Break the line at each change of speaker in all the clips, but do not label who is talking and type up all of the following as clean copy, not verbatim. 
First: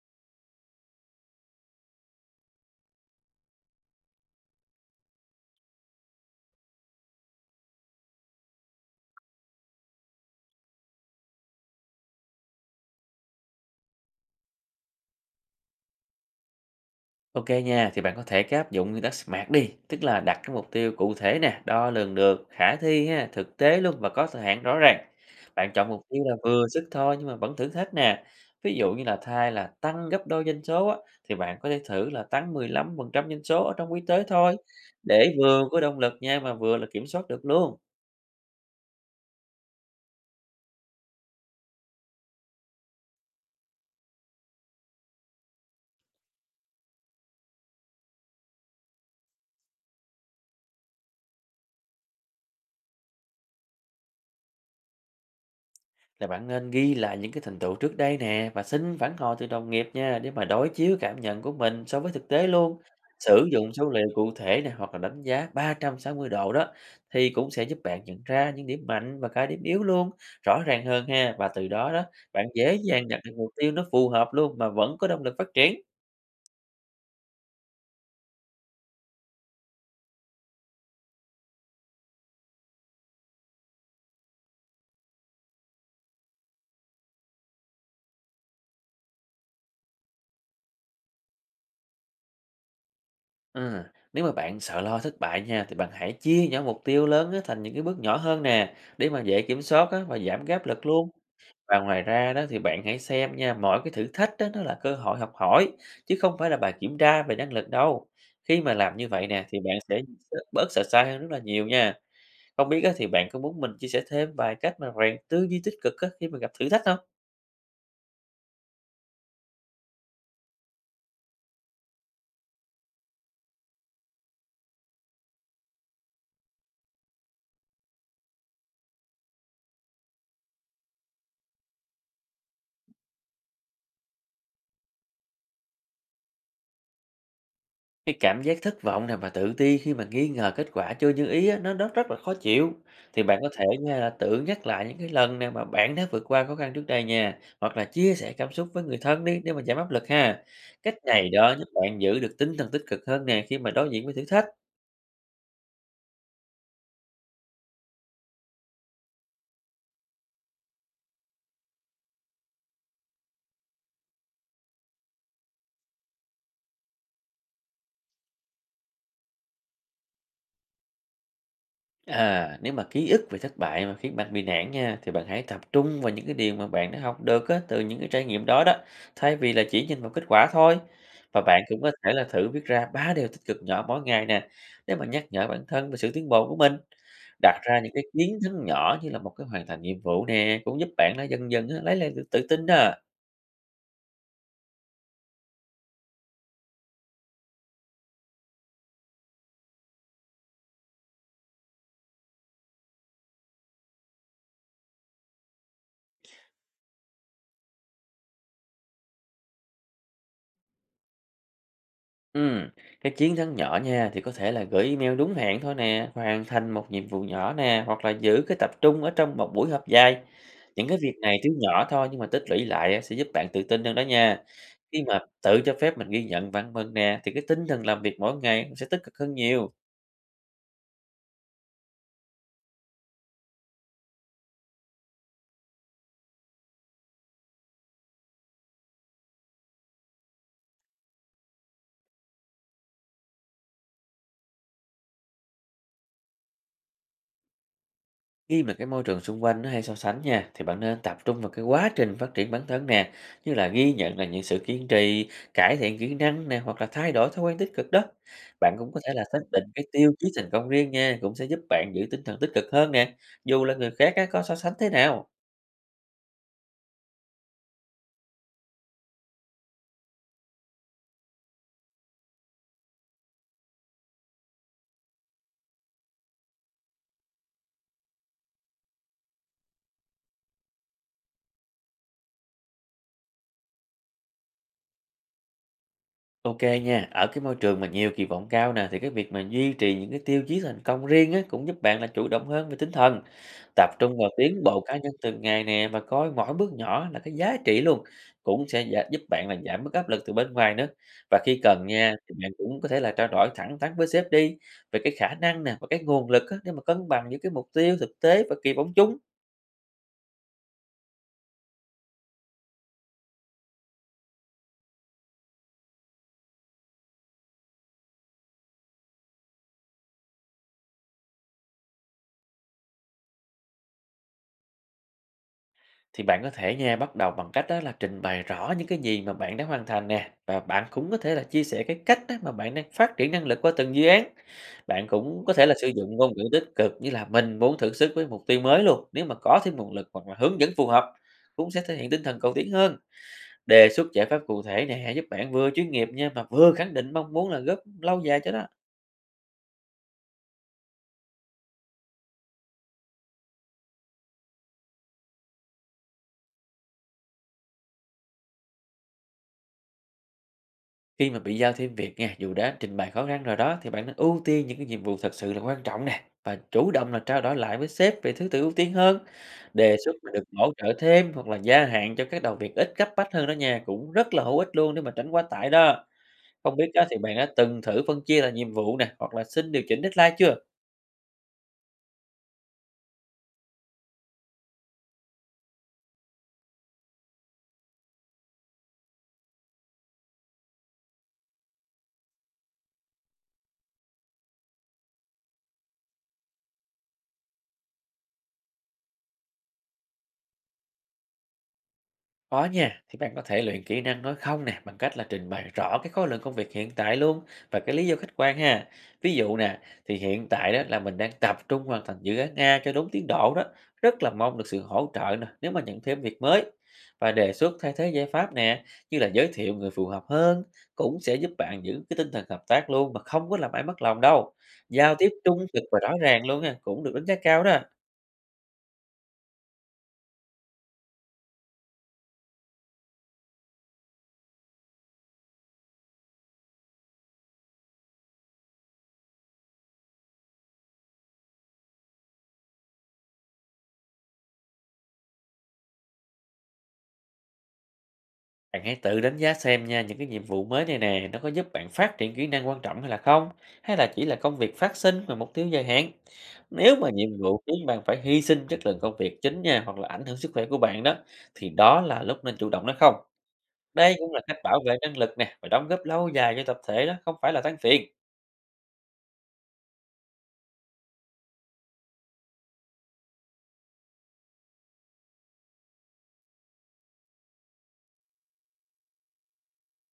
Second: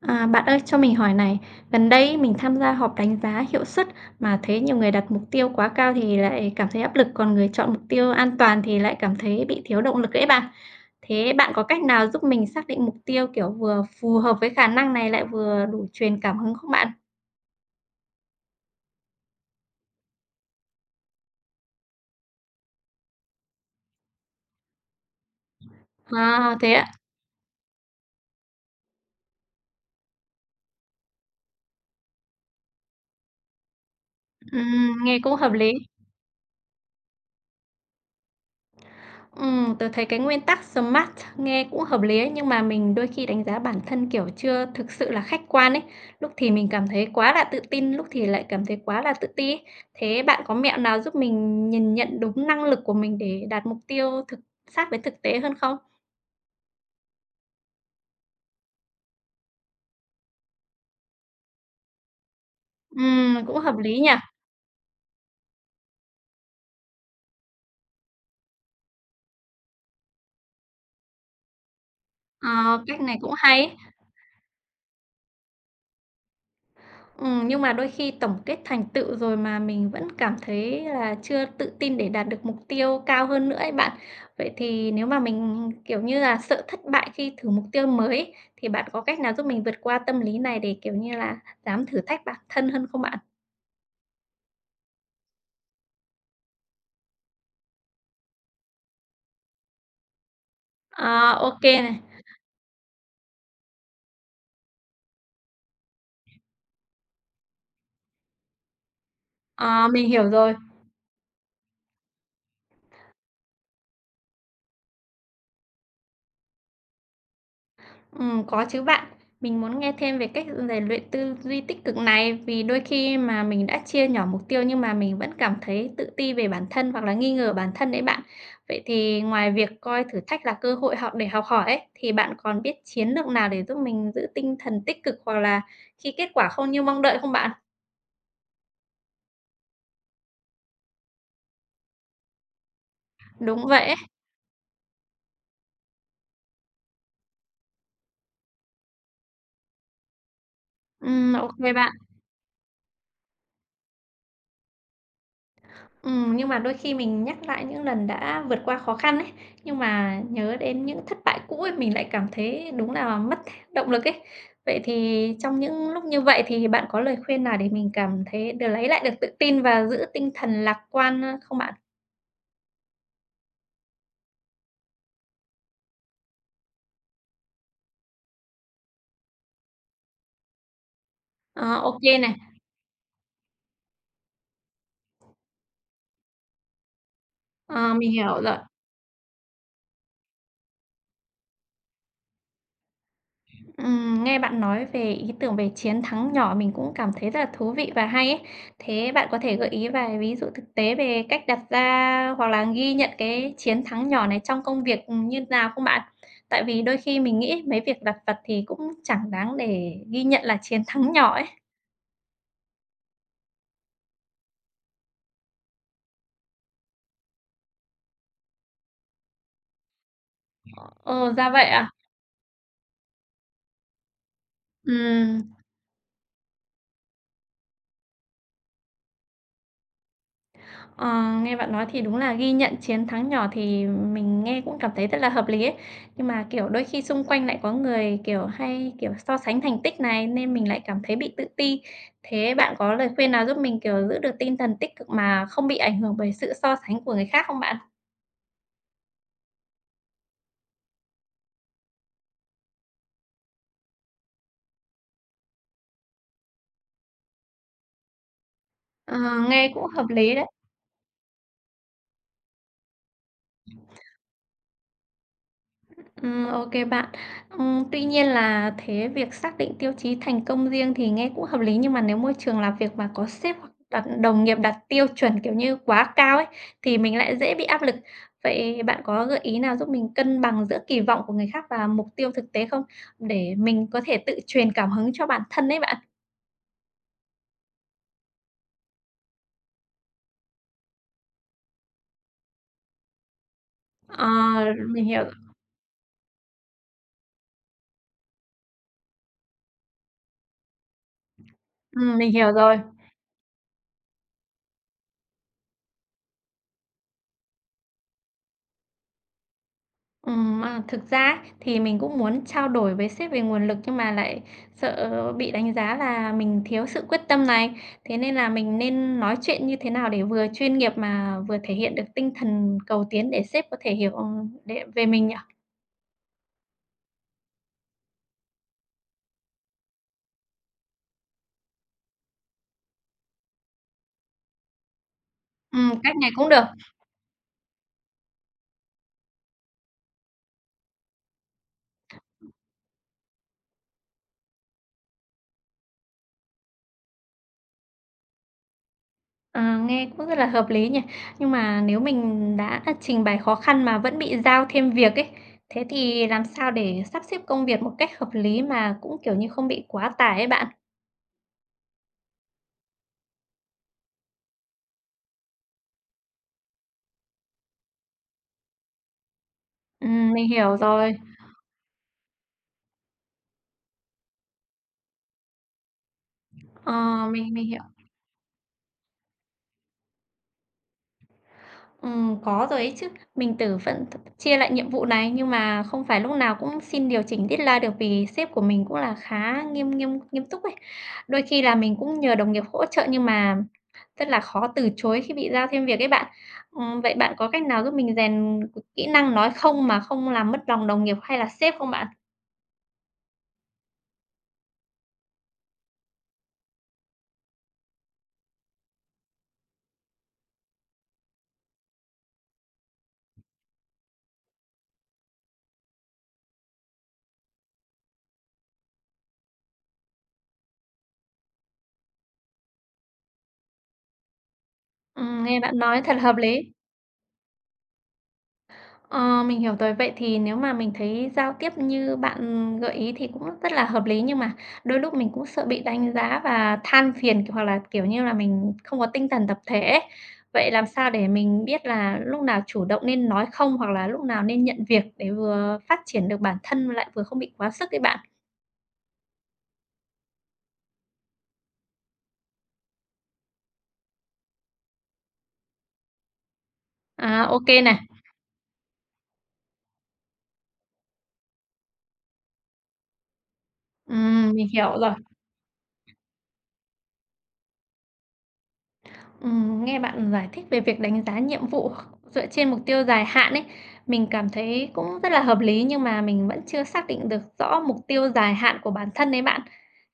À, bạn ơi, cho mình hỏi này, gần đây mình tham gia họp đánh giá hiệu suất mà thấy nhiều người đặt mục tiêu quá cao thì lại cảm thấy áp lực, còn người chọn mục tiêu an toàn thì lại cảm thấy bị thiếu động lực đấy bạn. Thế bạn có cách nào giúp mình xác định mục tiêu kiểu vừa phù hợp với khả năng này lại vừa đủ truyền cảm hứng không bạn?
Ok nha, thì bạn có thể cái áp dụng nguyên tắc SMART đi, tức là đặt cái mục tiêu cụ thể nè, đo lường được, khả thi ha, thực tế luôn và có thời hạn rõ ràng. Bạn chọn mục tiêu là
À,
vừa
thế ạ.
sức thôi nhưng mà vẫn thử thách nè. Ví dụ như là thay là tăng gấp đôi doanh số á, thì bạn có thể thử là tăng 15% doanh số ở trong quý tới thôi,
Nghe
để
cũng hợp
vừa
lý.
có động lực nha mà vừa là kiểm soát được luôn.
Tớ thấy cái nguyên tắc SMART nghe cũng hợp lý ấy, nhưng mà mình đôi khi đánh giá bản thân, kiểu, chưa thực sự là khách quan ấy. Lúc thì mình cảm thấy quá là tự tin, lúc thì lại cảm thấy quá là tự ti ấy. Thế bạn có mẹo nào giúp mình nhìn nhận đúng năng lực của mình để đạt mục tiêu thực sát với thực tế hơn không?
Là bạn nên ghi lại những cái thành tựu trước đây nè và xin phản hồi từ đồng nghiệp nha, để mà đối chiếu cảm nhận của mình so với thực tế luôn. Sử
Cũng
dụng
hợp
số
lý
liệu
nhỉ?
cụ thể này hoặc là đánh giá 360 độ đó thì cũng sẽ giúp bạn nhận ra những điểm mạnh và cả điểm yếu luôn, rõ ràng hơn ha, và từ đó đó bạn
Ờ,
dễ
cách
dàng
này
đặt được
cũng
mục
hay
tiêu
ấy.
nó phù hợp luôn mà vẫn có động lực phát triển.
Nhưng mà đôi khi tổng kết thành tựu rồi mà mình vẫn cảm thấy là chưa tự tin để đạt được mục tiêu cao hơn nữa ấy bạn. Vậy thì nếu mà mình, kiểu như là, sợ thất bại khi thử mục tiêu mới ấy, thì bạn có cách nào giúp mình vượt qua tâm lý này để, kiểu như là, dám thử thách bản thân hơn không bạn?
Ừ. Nếu mà bạn sợ lo thất bại nha, thì bạn hãy chia nhỏ mục tiêu lớn á thành những cái bước nhỏ hơn nè, để mà dễ kiểm soát á và giảm cái áp lực luôn.
À, ô
Và
này,
ngoài ra đó thì bạn hãy xem nha, mỗi cái thử thách đó nó là cơ hội học hỏi, chứ không phải là bài kiểm tra về năng lực đâu. Khi mà làm như vậy nè thì bạn
ờ,
sẽ
mình hiểu rồi.
bớt sợ sai hơn rất là nhiều nha. Không biết á, thì bạn có muốn mình chia sẻ thêm vài cách mà rèn tư duy tích cực á, khi mà gặp thử thách không?
Có chứ bạn. Mình muốn nghe thêm về cách rèn luyện tư duy tích cực này, vì đôi khi mà mình đã chia nhỏ mục tiêu nhưng mà mình vẫn cảm thấy tự ti về bản thân hoặc là nghi ngờ bản thân đấy bạn. Vậy thì ngoài việc coi thử thách là cơ hội học để học hỏi ấy, thì bạn còn biết chiến lược nào để giúp mình giữ tinh thần tích cực hoặc là khi kết quả không như mong đợi không bạn?
Cái cảm giác thất vọng nè và tự ti khi mà nghi ngờ kết quả chưa như ý á, nó rất rất là khó chịu. Thì bạn có thể
Đúng vậy
nha
ấy.
là tự nhắc lại những cái lần nè mà bạn đã vượt qua khó khăn trước đây nha, hoặc là chia sẻ cảm xúc với người thân đi, để mà giảm áp lực ha. Cách này
Ô
đó giúp
bạn.
bạn giữ được tinh thần tích cực hơn nè, khi mà đối diện với thử thách.
Nhưng mà đôi khi mình nhắc lại những lần đã vượt qua khó khăn ấy, nhưng mà nhớ đến những thất bại cũ ấy, mình lại cảm thấy đúng là mất động lực ấy. Vậy thì trong những lúc như vậy thì bạn có lời khuyên nào để mình cảm thấy được lấy lại được tự tin và giữ tinh thần lạc quan, không bạn?
À, nếu mà ký ức về thất bại mà khiến bạn bị nản nha, thì bạn hãy tập trung vào những cái điều mà bạn đã học được á, từ những cái trải nghiệm đó đó, thay vì là chỉ nhìn vào kết quả thôi. Và bạn
Ờ,
cũng có
ô
thể là
này,
thử viết ra ba điều tích cực nhỏ mỗi ngày nè, để mà nhắc nhở bản thân về sự tiến bộ của mình. Đặt ra những
ờ,
cái
mình
chiến
hiểu rồi.
thắng nhỏ như là một cái hoàn thành nhiệm vụ nè cũng giúp bạn nó dần dần á, lấy lại được tự tin đó.
Nghe bạn nói về ý tưởng về chiến thắng nhỏ mình cũng cảm thấy rất là thú vị và hay ấy. Thế bạn có thể gợi ý vài ví dụ thực tế về cách đặt ra hoặc là ghi nhận cái chiến thắng nhỏ này trong công việc như nào không bạn? Tại vì đôi khi mình nghĩ mấy việc lặt vặt thì cũng chẳng đáng để ghi nhận là chiến thắng nhỏ ấy.
Ừm, cái chiến thắng nhỏ nha thì có thể là gửi email đúng hẹn thôi nè, hoàn thành một nhiệm vụ nhỏ nè, hoặc là giữ cái tập trung ở trong một buổi họp dài. Những cái việc
Ồ,
này tuy
ra vậy
nhỏ
à?
thôi nhưng mà tích lũy lại á, sẽ giúp bạn tự tin hơn đó nha. Khi mà
Ừm.
tự cho phép mình ghi nhận bản thân nè thì cái tinh thần làm việc mỗi ngày cũng sẽ tích cực hơn nhiều.
Ờ, nghe bạn nói thì đúng là ghi nhận chiến thắng nhỏ thì mình nghe cũng cảm thấy rất là hợp lý ấy. Nhưng mà, kiểu, đôi khi xung quanh lại có người, kiểu, hay, kiểu, so sánh thành tích này nên mình lại cảm thấy bị tự ti. Thế bạn có lời khuyên nào giúp mình, kiểu, giữ được tinh thần tích cực mà không bị ảnh hưởng bởi sự so sánh của người khác không bạn?
Khi mà cái môi trường xung quanh nó hay so sánh nha, thì bạn nên tập trung vào cái quá trình phát triển bản thân nè, như là ghi nhận là những sự kiên trì, cải thiện kỹ năng nè, hoặc là thay đổi thói quen tích cực đó. Bạn cũng có thể
Ờ,
là xác định
nghe
cái
cũng hợp
tiêu chí
lý đấy.
thành công riêng nha, cũng sẽ giúp bạn giữ tinh thần tích cực hơn nè, dù là người khác á, có so sánh thế nào.
Ô bạn. Tuy nhiên là thế việc xác định tiêu chí thành công riêng thì nghe cũng hợp lý, nhưng mà nếu môi trường làm việc mà có sếp hoặc đặt đồng nghiệp đặt tiêu chuẩn, kiểu như, quá cao ấy, thì mình lại dễ bị áp lực. Vậy bạn có gợi ý nào giúp mình cân bằng giữa kỳ vọng của người khác và mục tiêu thực tế không? Để mình có thể tự truyền cảm hứng cho bản thân đấy bạn.
OK nha, ở cái môi trường mà nhiều kỳ vọng cao nè, thì cái việc mà duy trì những cái tiêu chí thành công riêng á cũng giúp bạn là chủ động hơn về tinh thần, tập trung
Ờ,
vào tiến bộ cá
mình
nhân
hiểu.
từng ngày nè, và coi mỗi bước nhỏ là cái giá trị luôn, cũng sẽ giúp bạn là giảm bớt áp lực từ bên ngoài nữa. Và khi cần nha
Mình
thì bạn
hiểu rồi.
cũng có thể là trao đổi thẳng thắn với sếp đi, về cái khả năng nè và cái nguồn lực á, để mà cân bằng những cái mục tiêu thực tế và kỳ vọng chung.
À, thực ra ấy, thì mình cũng muốn trao đổi với sếp về nguồn lực nhưng mà lại sợ bị đánh giá là mình thiếu sự quyết tâm này. Thế nên là mình nên nói chuyện như thế nào để vừa chuyên nghiệp mà vừa thể hiện được tinh thần cầu tiến để sếp có thể hiểu, để về mình nhỉ?
Thì bạn có thể nha bắt đầu bằng cách đó là trình bày rõ những cái gì mà bạn đã hoàn thành nè, và bạn cũng có thể là chia sẻ cái cách đó mà bạn đang phát triển năng lực qua từng dự án. Bạn cũng có thể là sử dụng
Cách này
ngôn ngữ
cũng
tích
được,
cực, như là mình muốn thử sức với mục tiêu mới luôn nếu mà có thêm nguồn lực hoặc là hướng dẫn phù hợp, cũng sẽ thể hiện tinh thần cầu tiến hơn. Đề xuất giải pháp cụ thể nè giúp bạn vừa chuyên nghiệp nha, mà vừa khẳng định mong muốn là góp lâu dài cho nó.
ờ, nghe cũng rất là hợp lý nhỉ. Nhưng mà nếu mình đã trình bày khó khăn mà vẫn bị giao thêm việc ấy, thế thì làm sao để sắp xếp công việc một cách hợp lý mà cũng, kiểu như, không bị quá tải ấy bạn?
Khi mà bị giao thêm việc nha, dù đã trình bày khó khăn rồi đó, thì bạn nên ưu tiên những cái nhiệm vụ thật sự là quan trọng nè, và chủ động là trao đổi lại với sếp về thứ tự ưu tiên hơn. Đề xuất mà được
Mình
hỗ
hiểu
trợ
rồi.
thêm hoặc là gia hạn cho các đầu việc ít cấp bách hơn đó nha, cũng rất là hữu ích luôn để mà tránh quá tải đó. Không biết
Ờ,
á, thì bạn đã
mình
từng
hiểu.
thử phân chia là nhiệm vụ nè hoặc là xin điều chỉnh deadline chưa?
Có rồi ấy chứ. Mình vẫn chia lại nhiệm vụ này, nhưng mà không phải lúc nào cũng xin điều chỉnh deadline được vì sếp của mình cũng là khá nghiêm nghiêm nghiêm túc ấy. Đôi khi là mình cũng nhờ đồng nghiệp hỗ trợ nhưng mà rất là khó từ chối khi bị giao thêm việc ấy bạn. Vậy bạn có cách nào giúp mình rèn kỹ năng nói không mà không làm mất lòng đồng nghiệp hay là sếp không bạn?
Có nha, thì bạn có thể luyện kỹ năng nói không nè bằng cách là trình bày rõ cái khối lượng công việc hiện tại luôn, và cái lý do khách quan ha. Ví dụ nè, thì hiện tại đó là mình đang tập trung hoàn thành dự án A cho đúng tiến độ đó, rất là mong được sự hỗ trợ nè nếu mà nhận thêm việc mới. Và đề xuất thay thế giải pháp nè, như là giới thiệu người phù hợp hơn, cũng sẽ giúp bạn giữ cái tinh thần hợp tác luôn, mà không có làm ai mất lòng đâu. Giao tiếp
Nghe
trung
bạn
thực và
nói
rõ
thật hợp
ràng
lý.
luôn nha, cũng được đánh giá cao đó.
Ờ, mình hiểu rồi. Vậy thì nếu mà mình thấy giao tiếp như bạn gợi ý thì cũng rất là hợp lý, nhưng mà đôi lúc mình cũng sợ bị đánh giá và than phiền, hoặc là, kiểu như là, mình không có tinh thần tập thể ấy. Vậy làm sao để mình biết là lúc nào chủ động nên nói không, hoặc là lúc nào nên nhận việc để vừa phát triển được bản thân mà lại vừa không bị quá sức ấy bạn?
Bạn hãy tự đánh giá xem nha, những cái nhiệm vụ mới này nè, nó có giúp bạn phát triển kỹ năng quan trọng hay là không? Hay là chỉ là công việc phát sinh và mục tiêu dài hạn? Nếu mà nhiệm
À, ô
vụ
kê
khiến
này.
bạn phải hy sinh chất lượng công việc chính nha, hoặc là ảnh hưởng sức khỏe của bạn đó, thì đó là lúc nên chủ động đó không? Đây cũng là cách
Mình
bảo vệ
hiểu rồi.
năng lực nè, và đóng góp lâu dài cho tập thể đó, không phải là than phiền.
Nghe bạn giải thích về việc đánh giá nhiệm vụ dựa trên mục tiêu dài hạn ấy, mình cảm thấy cũng rất là hợp lý nhưng mà mình vẫn chưa xác định được rõ mục tiêu dài hạn của bản thân đấy bạn.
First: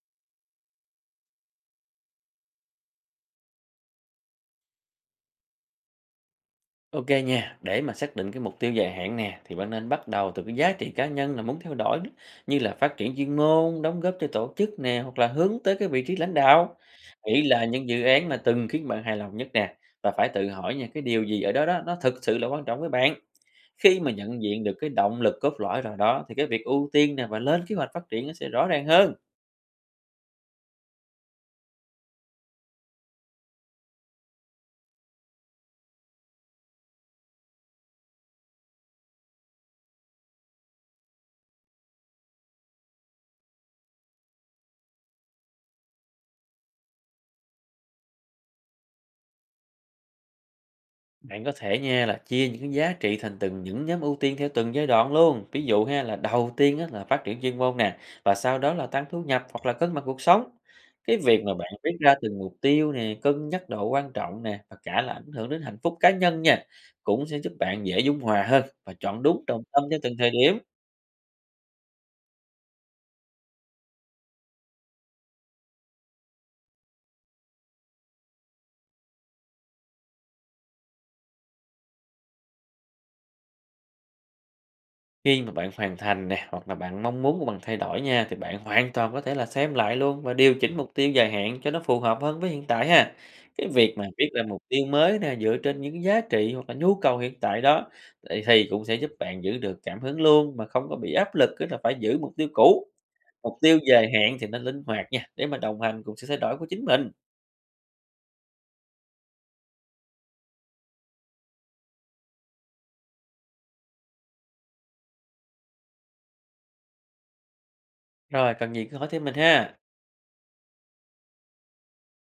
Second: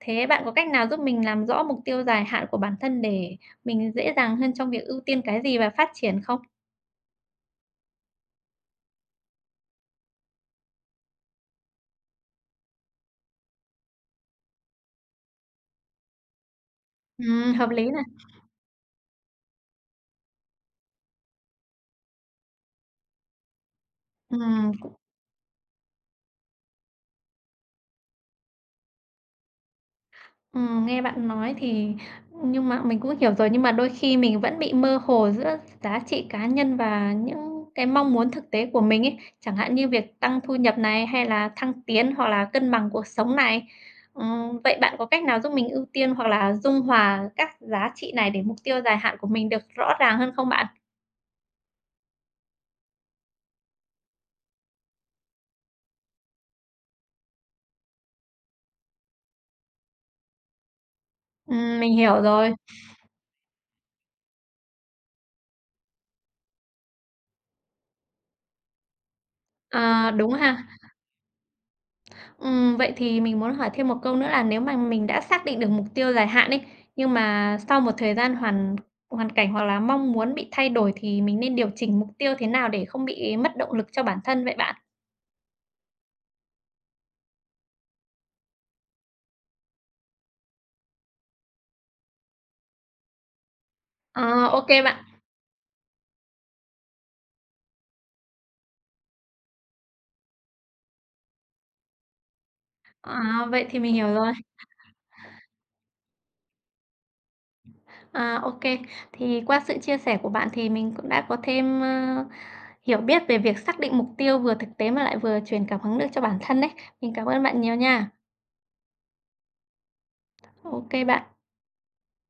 Thế bạn có cách nào giúp mình làm rõ mục tiêu dài hạn của bản thân để mình dễ dàng hơn trong việc ưu tiên cái gì và phát triển không?
Ok nha, để mà xác định cái mục tiêu dài hạn nè, thì bạn nên bắt đầu từ cái giá trị cá nhân là muốn theo đuổi đó, như là phát triển chuyên môn, đóng góp cho tổ chức nè, hoặc là hướng tới cái vị trí lãnh đạo. Nghĩ là
Hợp
những
lý
dự
này.
án mà từng khiến bạn hài lòng nhất nè, và phải tự hỏi nha cái điều gì ở đó đó nó thực sự là quan trọng với bạn. Khi mà nhận diện được cái động lực cốt lõi rồi đó, thì cái việc ưu tiên nè và lên kế hoạch phát triển nó sẽ rõ ràng hơn.
Nghe bạn nói thì nhưng mà mình cũng hiểu rồi, nhưng mà đôi khi mình vẫn bị mơ hồ giữa giá trị cá nhân và những cái mong muốn thực tế của mình ấy, chẳng hạn như việc tăng thu nhập này, hay là thăng tiến, hoặc là cân bằng cuộc sống này. Vậy bạn có cách nào giúp mình ưu tiên hoặc là dung hòa các giá trị này để mục tiêu dài hạn của mình được rõ ràng hơn không bạn?
Bạn có thể nha là chia những cái giá trị thành từng những nhóm ưu tiên theo từng giai đoạn luôn. Ví dụ ha, là đầu tiên á, là phát triển chuyên môn nè, và sau đó là tăng thu nhập hoặc là cân bằng cuộc sống. Cái việc mà bạn viết
Mình
ra
hiểu
từng
rồi.
mục tiêu nè, cân nhắc độ quan trọng nè và cả là ảnh hưởng đến hạnh phúc cá nhân nha, cũng sẽ giúp bạn dễ dung hòa hơn và chọn đúng trọng tâm theo
Ờ,
từng thời
đúng
điểm.
ha. Vậy thì mình muốn hỏi thêm một câu nữa là nếu mà mình đã xác định được mục tiêu dài hạn ấy, nhưng mà sau một thời gian hoàn hoàn cảnh hoặc là mong muốn bị thay đổi thì mình nên điều chỉnh mục tiêu thế nào để không bị mất động lực cho bản thân vậy bạn?
Khi mà bạn hoàn thành nè, hoặc là bạn mong muốn của bạn thay đổi nha, thì bạn hoàn toàn có thể là xem lại luôn và điều chỉnh mục tiêu dài hạn cho nó phù hợp hơn với hiện tại ha. Cái việc mà
Ờ,
viết ra
ô
mục tiêu
bạn.
mới nè, dựa trên những giá trị hoặc là nhu cầu hiện tại đó, thì cũng sẽ giúp bạn giữ được cảm hứng luôn, mà không có bị áp lực cứ là phải giữ mục tiêu cũ.
À,
Mục
vậy
tiêu
thì mình
dài
hiểu rồi.
hạn thì nên linh hoạt nha, để mà đồng hành cùng sự thay đổi của chính mình.
À, ô. Thì qua sự chia sẻ của bạn thì mình cũng đã có thêm, hiểu biết về việc xác định mục tiêu vừa thực tế mà lại vừa truyền cảm hứng được cho bản thân đấy. Mình cảm ơn bạn nhiều nha.
Rồi, cần gì cứ hỏi thêm mình ha.
Ok bạn.